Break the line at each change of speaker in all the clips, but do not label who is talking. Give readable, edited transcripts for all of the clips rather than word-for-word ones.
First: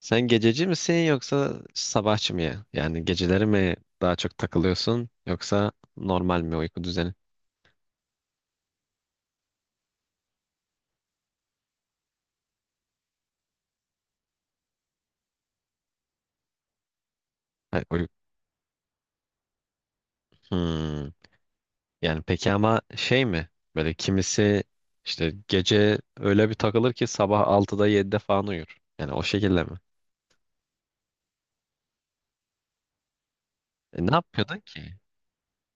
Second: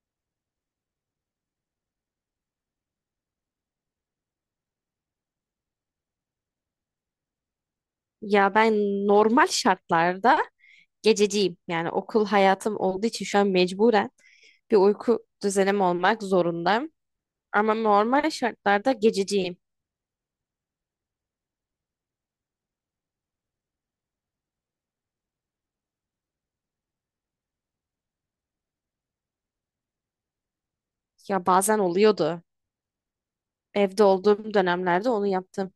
Sen gececi misin yoksa sabahçı mı ya? Yani geceleri mi daha çok takılıyorsun yoksa normal mi uyku düzeni?
Ya ben normal şartlarda gececiyim. Yani okul hayatım olduğu için şu an mecburen bir uyku düzenim olmak zorundayım. Ama
Hay- uy-
normal şartlarda gececiyim.
Hmm. Yani peki ama şey mi? Böyle kimisi işte gece öyle bir takılır ki sabah 6'da 7'de falan uyur. Yani o şekilde mi?
Ya bazen oluyordu. Evde
Ne
olduğum
yapıyordun ki?
dönemlerde onu yaptım.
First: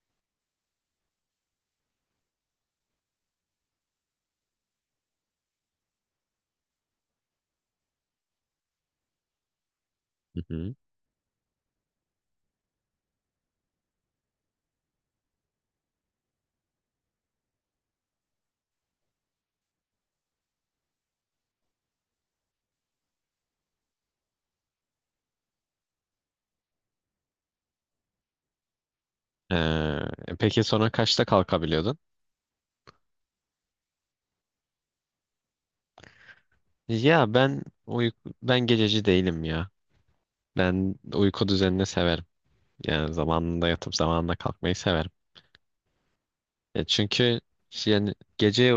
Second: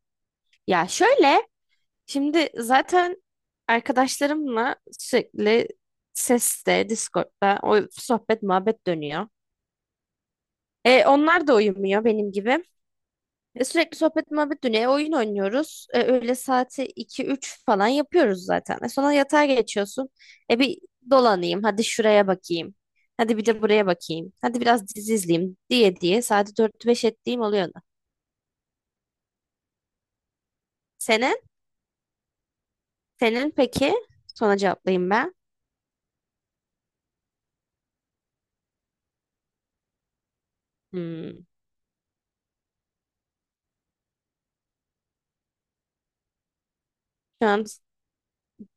Ya şöyle, şimdi zaten arkadaşlarımla sürekli seste, Discord'da o sohbet muhabbet dönüyor.
Hı hı.
Onlar da uyumuyor benim gibi. Sürekli sohbet muhabbet dönüyor. Oyun oynuyoruz. Öğle saati iki üç falan yapıyoruz zaten. Sonra yatağa geçiyorsun. Bir dolanayım. Hadi şuraya bakayım. Hadi bir de buraya bakayım. Hadi biraz dizi izleyeyim diye diye saati dört beş ettiğim oluyor.
Ee, peki sonra kaçta
Senin?
kalkabiliyordun?
Senin peki? Sonra cevaplayayım ben.
Ya ben gececi değilim ya. Ben
Hmm,
uyku düzenini severim. Yani zamanında yatıp zamanında kalkmayı severim. Ya çünkü
şu an
yani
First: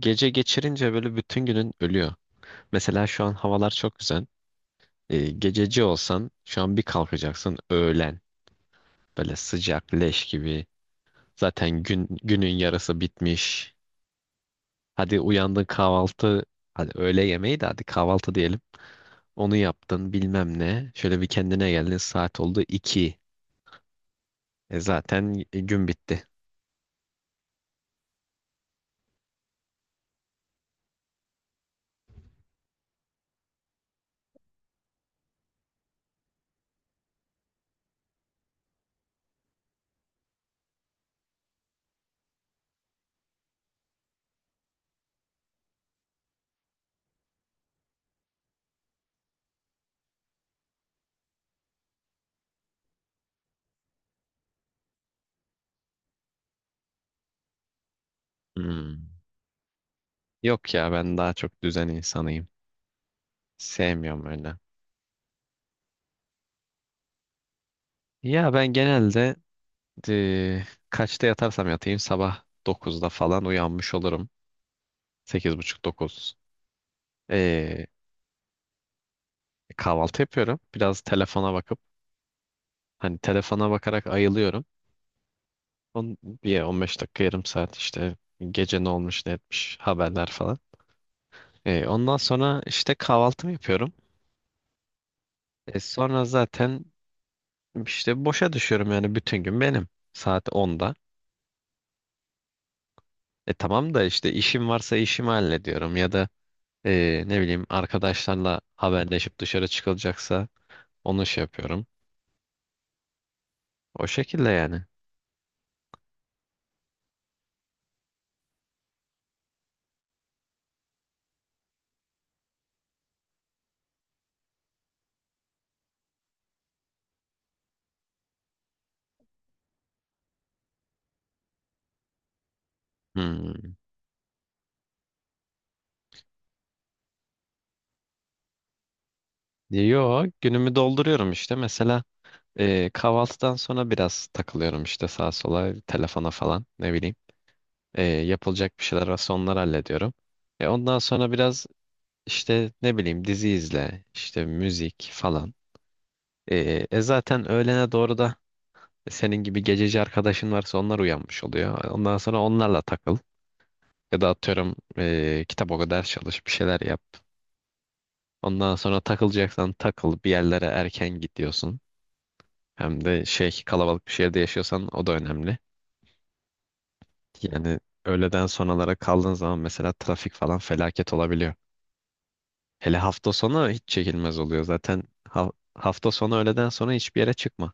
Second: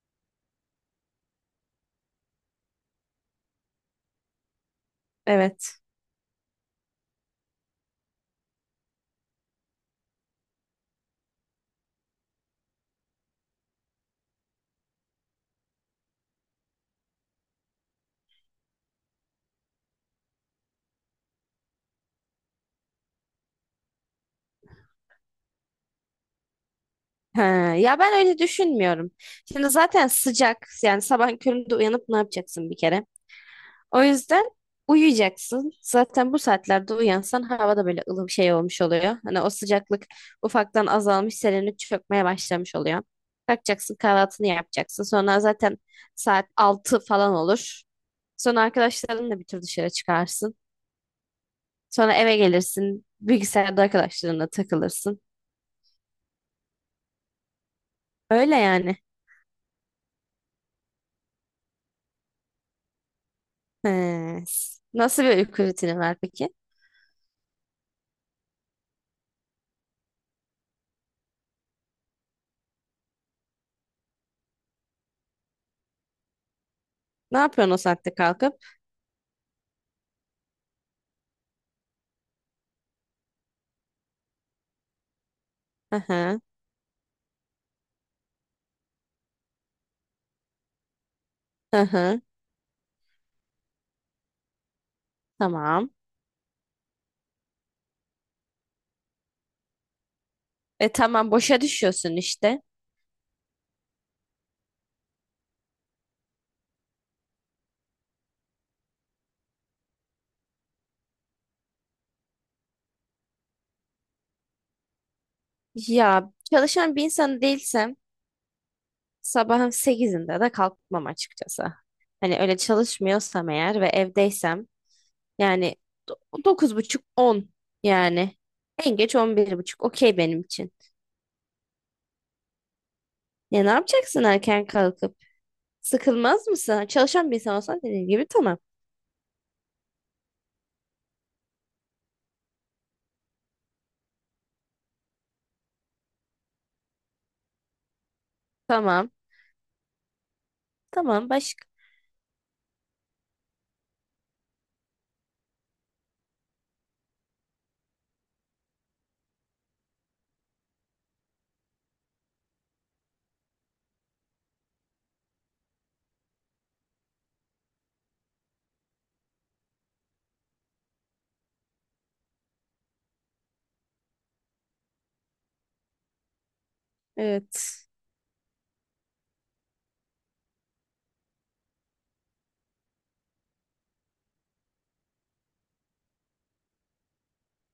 gece geçirince böyle bütün günün ölüyor. Mesela şu an havalar çok güzel. Ee,
evet.
gececi olsan şu an bir kalkacaksın öğlen. Böyle sıcak leş gibi. Zaten günün yarısı bitmiş. Hadi uyandın kahvaltı. Hadi öğle yemeği de hadi kahvaltı diyelim. Onu yaptın bilmem ne. Şöyle bir kendine geldin saat oldu 2. Gün bitti.
Ha, ya ben öyle düşünmüyorum. Şimdi zaten sıcak. Yani sabah köründe uyanıp ne yapacaksın bir kere? O yüzden uyuyacaksın. Zaten bu saatlerde uyansan hava da böyle ılım şey olmuş oluyor. Hani o sıcaklık ufaktan azalmış, serinlik çökmeye başlamış oluyor. Kalkacaksın, kahvaltını yapacaksın. Sonra zaten saat 6 falan olur. Sonra arkadaşlarınla bir tur dışarı çıkarsın. Sonra eve gelirsin. Bilgisayarda arkadaşlarınla takılırsın. Öyle yani.
Hmm. Yok ya ben daha çok düzen insanıyım. Sevmiyorum
He.
öyle.
Nasıl bir uyku rutini var peki?
Ya ben genelde Eee, kaçta yatarsam yatayım sabah 9'da falan uyanmış olurum. 8.30-9.
Ne yapıyorsun o
Eee
saatte kalkıp?
kahvaltı yapıyorum. Biraz telefona bakıp hani telefona bakarak ayılıyorum.
Hı
On,
hı.
bir 15 dakika yarım saat işte gece ne olmuş ne etmiş haberler falan.
Hı
Ondan
hı.
sonra işte kahvaltımı yapıyorum. E,
Tamam.
sonra zaten işte boşa düşüyorum yani bütün gün benim. Saat
E
onda.
tamam boşa düşüyorsun işte.
Tamam da işte işim varsa işimi hallediyorum ya da ne bileyim arkadaşlarla haberleşip dışarı çıkılacaksa onu şey yapıyorum. O şekilde yani.
Ya çalışan bir insan değilsem sabahın 8'inde de kalkmam açıkçası. Hani öyle çalışmıyorsam eğer ve evdeysem yani dokuz buçuk on, yani en geç 11:30. Okey benim için. Ya ne
Hmm.
yapacaksın erken kalkıp? Sıkılmaz mısın? Çalışan bir insan olsan dediğim gibi tamam.
Yo günümü dolduruyorum işte. Mesela kahvaltıdan sonra biraz takılıyorum işte sağa sola telefona falan ne bileyim. Yapılacak bir şeyler
Tamam.
varsa onları hallediyorum. Ondan
Tamam
sonra biraz
başka.
İşte ne bileyim dizi izle, işte müzik falan. Zaten öğlene doğru da senin gibi gececi arkadaşın varsa onlar uyanmış oluyor. Ondan sonra onlarla takıl. Ya da atıyorum kitap oku, ders çalış, bir şeyler yap. Ondan sonra takılacaksan takıl, bir yerlere erken gidiyorsun. Hem de şey kalabalık bir şehirde yaşıyorsan o da önemli. Yani
Evet.
öğleden sonralara kaldığın zaman mesela trafik falan felaket olabiliyor. Hele hafta sonu hiç çekilmez oluyor. Zaten hafta sonu öğleden sonra hiçbir yere çıkma.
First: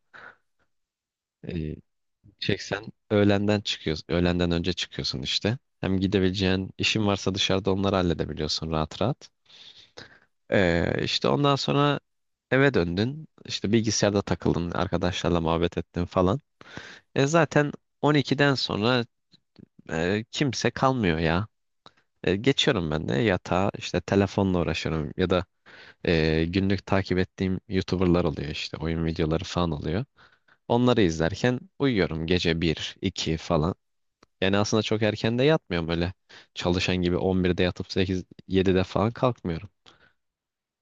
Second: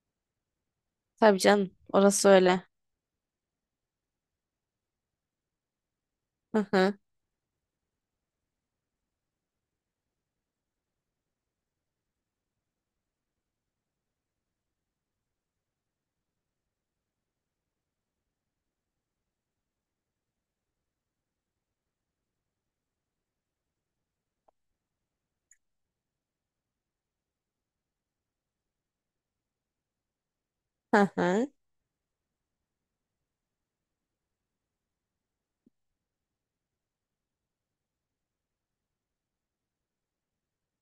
Tabii canım,
Ee,
orası öyle.
çeksen öğlenden çıkıyorsun. Öğlenden önce çıkıyorsun işte. Hem
Hı
gidebileceğin
hı.
işin varsa dışarıda onları halledebiliyorsun rahat rahat. İşte ondan sonra eve döndün. İşte bilgisayarda takıldın. Arkadaşlarla muhabbet ettin falan. E zaten 12'den sonra kimse kalmıyor ya. Geçiyorum ben de yatağa işte telefonla uğraşıyorum ya da günlük takip ettiğim YouTuber'lar oluyor işte oyun videoları falan oluyor. Onları
Hı hı.
izlerken uyuyorum gece bir 2 falan. Yani aslında çok erken de yatmıyorum öyle. Çalışan gibi 11'de yatıp 8 7'de falan kalkmıyorum.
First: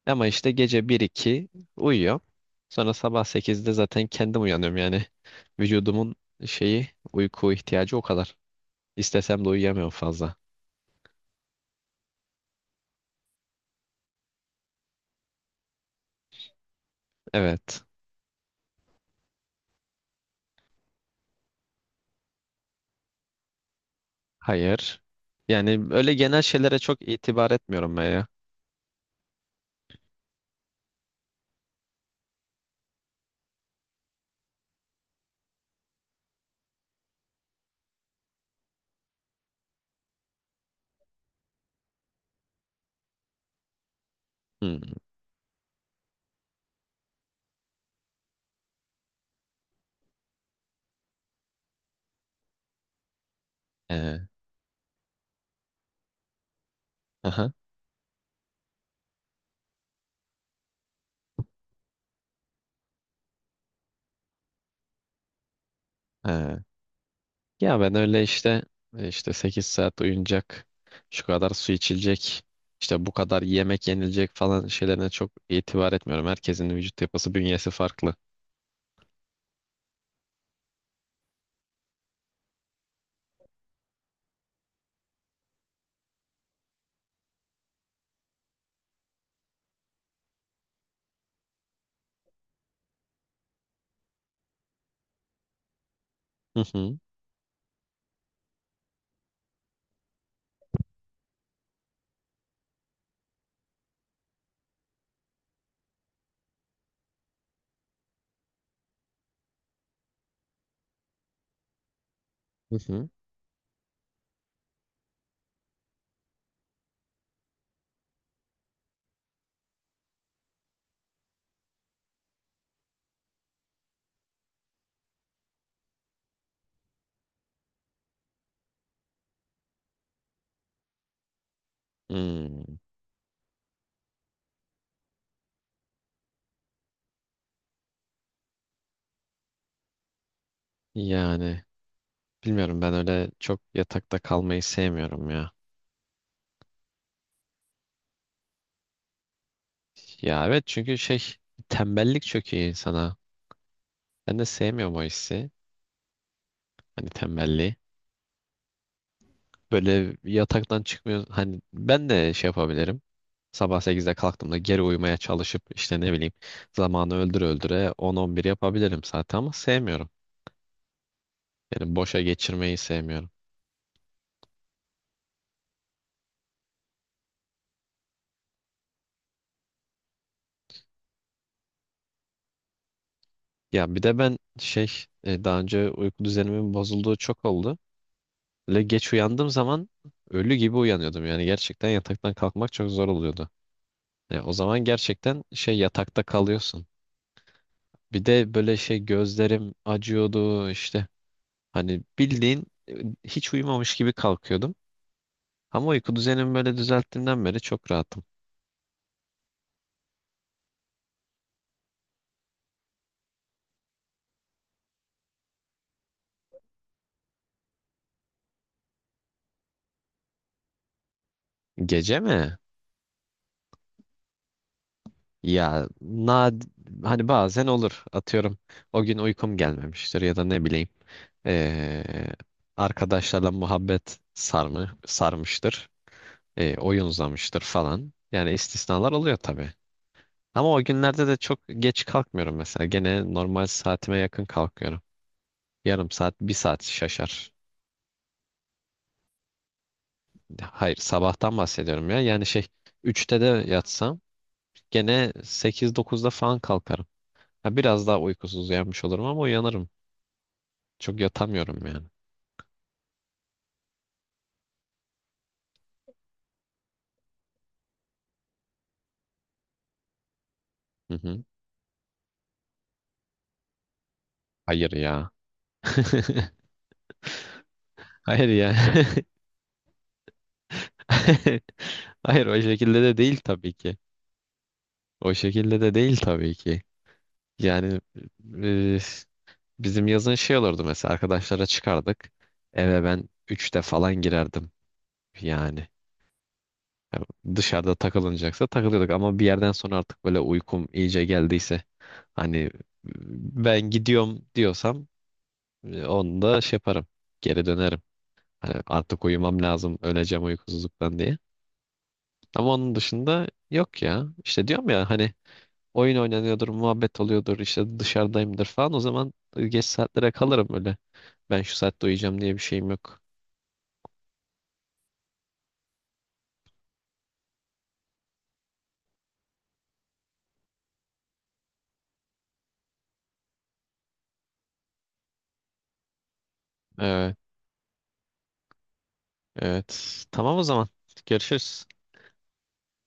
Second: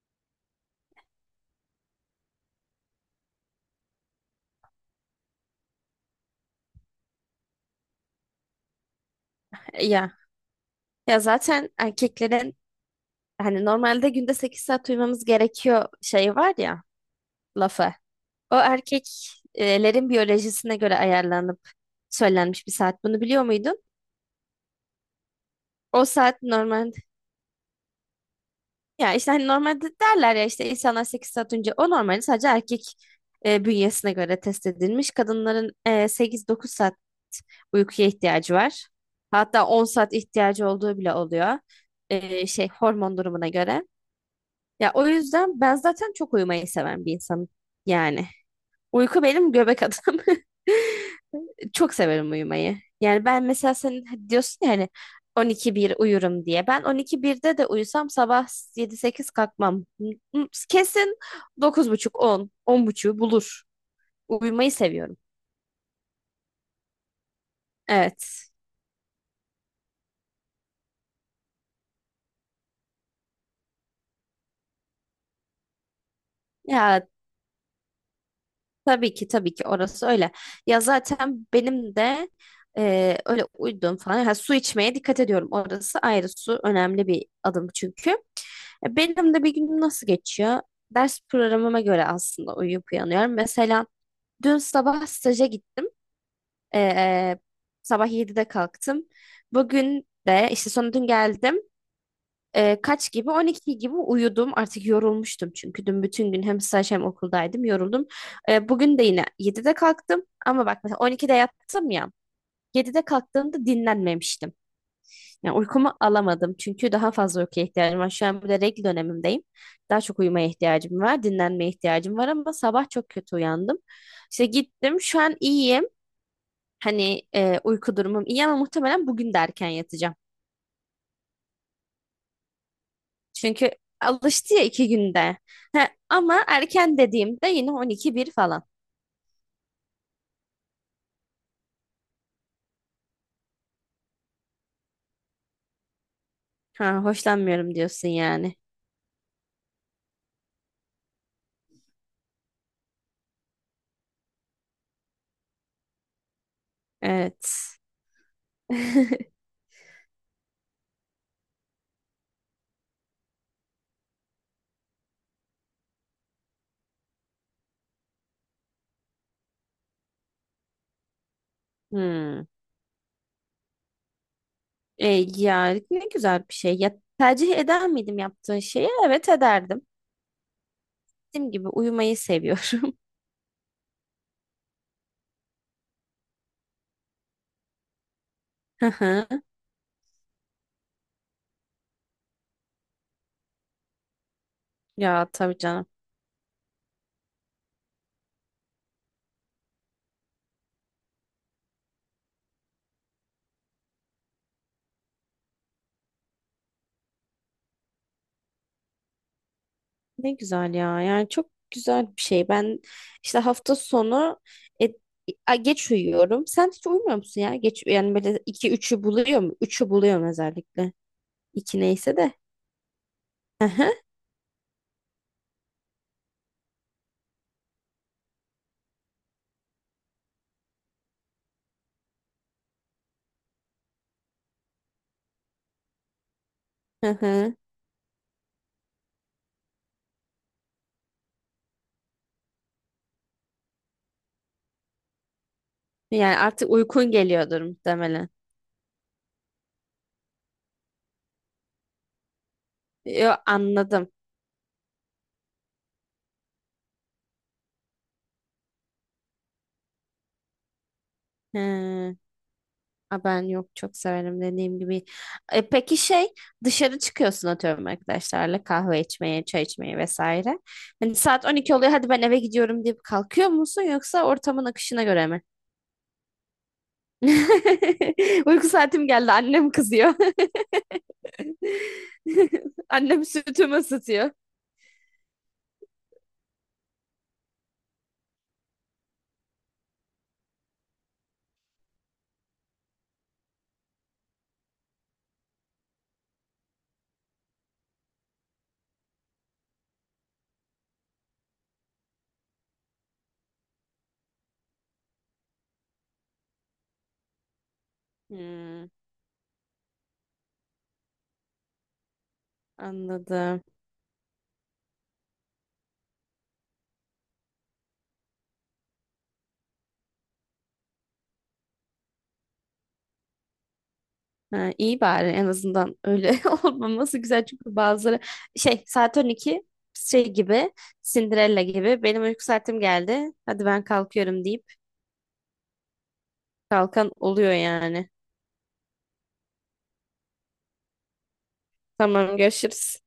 Ama işte gece bir iki uyuyorum. Sonra sabah 8'de zaten kendim uyanıyorum yani. Vücudumun şeyi uyku ihtiyacı o kadar. İstesem de uyuyamıyorum
Ya.
fazla.
Ya zaten erkeklerin hani normalde günde 8 saat uyumamız gerekiyor şeyi var ya,
Evet.
lafı. O erkeklerin biyolojisine göre ayarlanıp söylenmiş bir saat. Bunu biliyor muydun?
Hayır. Yani
O
öyle
saat
genel şeylere
normalde,
çok itibar etmiyorum ben ya.
ya işte hani normalde derler ya işte, insanlar 8 saat önce, o normalde sadece erkek bünyesine göre test edilmiş. Kadınların 8-9 saat uykuya ihtiyacı var. Hatta 10 saat ihtiyacı olduğu bile oluyor. Şey hormon durumuna göre.
Hmm.
Ya o yüzden ben zaten çok uyumayı seven bir insanım. Yani. Uyku benim göbek adım. Çok severim uyumayı. Yani ben mesela sen
Ee,
diyorsun ya hani 12-1 uyurum diye. Ben
aha.
12-1'de de uyusam sabah 7-8 kalkmam. Hmm, kesin 9:30-10, 10:30 bulur. Uyumayı seviyorum.
Ee. Ya ben öyle
Evet.
işte işte 8 saat uyunacak, şu kadar su içilecek, işte bu kadar yemek yenilecek falan şeylerine çok itibar etmiyorum. Herkesin vücut
Ya,
yapısı, bünyesi farklı.
tabii ki tabii ki orası öyle. Ya zaten benim de öyle uyuduğum falan. Ha, su içmeye dikkat ediyorum. Orası ayrı, su önemli bir adım çünkü. Benim de bir günüm nasıl geçiyor? Ders programıma göre aslında uyuyup uyanıyorum. Mesela dün sabah staja gittim.
Hı hı.
E, sabah 7'de kalktım. Bugün de işte, sonra dün geldim. Kaç gibi? 12 gibi uyudum. Artık yorulmuştum çünkü dün bütün gün hem staj hem okuldaydım. Yoruldum. Bugün de yine 7'de kalktım. Ama bak, mesela 12'de yattım ya.
Hı
7'de
hı.
kalktığımda dinlenmemiştim. Yani uykumu alamadım. Çünkü daha fazla uykuya ihtiyacım var. Şu an bir de regl dönemimdeyim. Daha çok uyumaya ihtiyacım var. Dinlenmeye ihtiyacım var ama sabah çok kötü uyandım. İşte gittim. Şu an iyiyim. Hani uyku durumum iyi ama muhtemelen bugün de erken yatacağım.
Hmm.
Çünkü alıştı ya, 2 günde. He, ama erken dediğimde yine on iki bir falan.
Yani. Bilmiyorum ben öyle çok yatakta kalmayı sevmiyorum ya.
Ha, hoşlanmıyorum diyorsun yani.
Ya evet çünkü şey tembellik çöküyor insana. Ben de sevmiyorum o hissi. Hani
Evet.
tembelliği. Böyle yataktan çıkmıyor. Hani ben de şey yapabilirim. Sabah 8'de kalktığımda geri uyumaya çalışıp işte ne bileyim zamanı öldüre öldüre 10-11 yapabilirim zaten ama sevmiyorum. Yani boşa
Hmm.
geçirmeyi sevmiyorum.
E, ya ne güzel bir şey. Ya, tercih eder miydim yaptığın şeyi? Evet, ederdim. Dediğim gibi uyumayı seviyorum.
Ya bir de ben şey daha önce uyku düzenimin bozulduğu çok oldu. Böyle
Hı
geç
hı.
uyandığım zaman ölü gibi uyanıyordum. Yani gerçekten yataktan kalkmak çok zor oluyordu. Ya o zaman
Ya
gerçekten
tabii
şey
canım.
yatakta kalıyorsun. Bir de böyle şey gözlerim acıyordu işte. Hani bildiğin hiç uyumamış gibi kalkıyordum. Ama uyku düzenimi böyle düzelttiğimden beri çok rahatım.
Ne güzel ya. Yani çok güzel bir şey. Ben işte hafta sonu e, geç uyuyorum. Sen hiç uyumuyor musun ya? Geç yani, böyle iki üçü buluyor mu? 3'ü buluyorum özellikle. İki neyse
Gece
de.
mi?
Hı hı,
Ya nad hani bazen olur. Atıyorum o gün uykum gelmemiştir ya da ne bileyim. ee, arkadaşlarla muhabbet sarmı sarmıştır. Oyun
hı hı.
uzamıştır falan. Yani istisnalar oluyor tabii. Ama o günlerde de çok geç kalkmıyorum mesela. Gene normal saatime yakın kalkıyorum. Yarım saat,
Yani
bir
artık
saat
uykun
şaşar.
geliyordur muhtemelen.
Hayır, sabahtan bahsediyorum ya. Yani şey,
Yo,
3'te de
anladım.
yatsam gene 8-9'da falan kalkarım. Ha, biraz daha uykusuz uyanmış olurum ama uyanırım. Çok yatamıyorum yani.
Hı. Ha, ben yok, çok severim dediğim gibi. Peki şey, dışarı çıkıyorsun atıyorum arkadaşlarla kahve içmeye, çay içmeye vesaire.
Hı
Hani
hı.
saat 12 oluyor, hadi ben eve gidiyorum deyip kalkıyor musun, yoksa ortamın
Hayır
akışına göre
ya.
mi?
Hayır
Uyku
ya.
saatim geldi, annem kızıyor.
Hayır o şekilde de
Annem
değil tabii
sütümü
ki.
ısıtıyor.
O şekilde de değil tabii ki. Yani e, bizim yazın şey olurdu mesela arkadaşlara çıkardık. Eve ben 3'te falan girerdim yani. Ya dışarıda takılınacaksa takılıyorduk ama bir yerden sonra artık böyle uykum iyice geldiyse hani ben gidiyorum diyorsam onu da şey yaparım. Geri dönerim. Hani
Hmm,
artık uyumam lazım öleceğim uykusuzluktan diye. Ama onun dışında
anladım.
yok ya. İşte diyorum ya hani oyun oynanıyordur, muhabbet oluyordur, işte dışarıdayımdır falan o zaman geç saatlere kalırım öyle. Ben şu saatte uyuyacağım diye bir şeyim yok.
Ha, iyi, bari en azından öyle olmaması güzel, çünkü bazıları şey, saat 12 şey gibi, Cinderella gibi benim uyku saatim geldi hadi ben kalkıyorum deyip kalkan
Evet,
oluyor yani.
evet. Tamam o zaman. Görüşürüz.
Tamam, görüşürüz.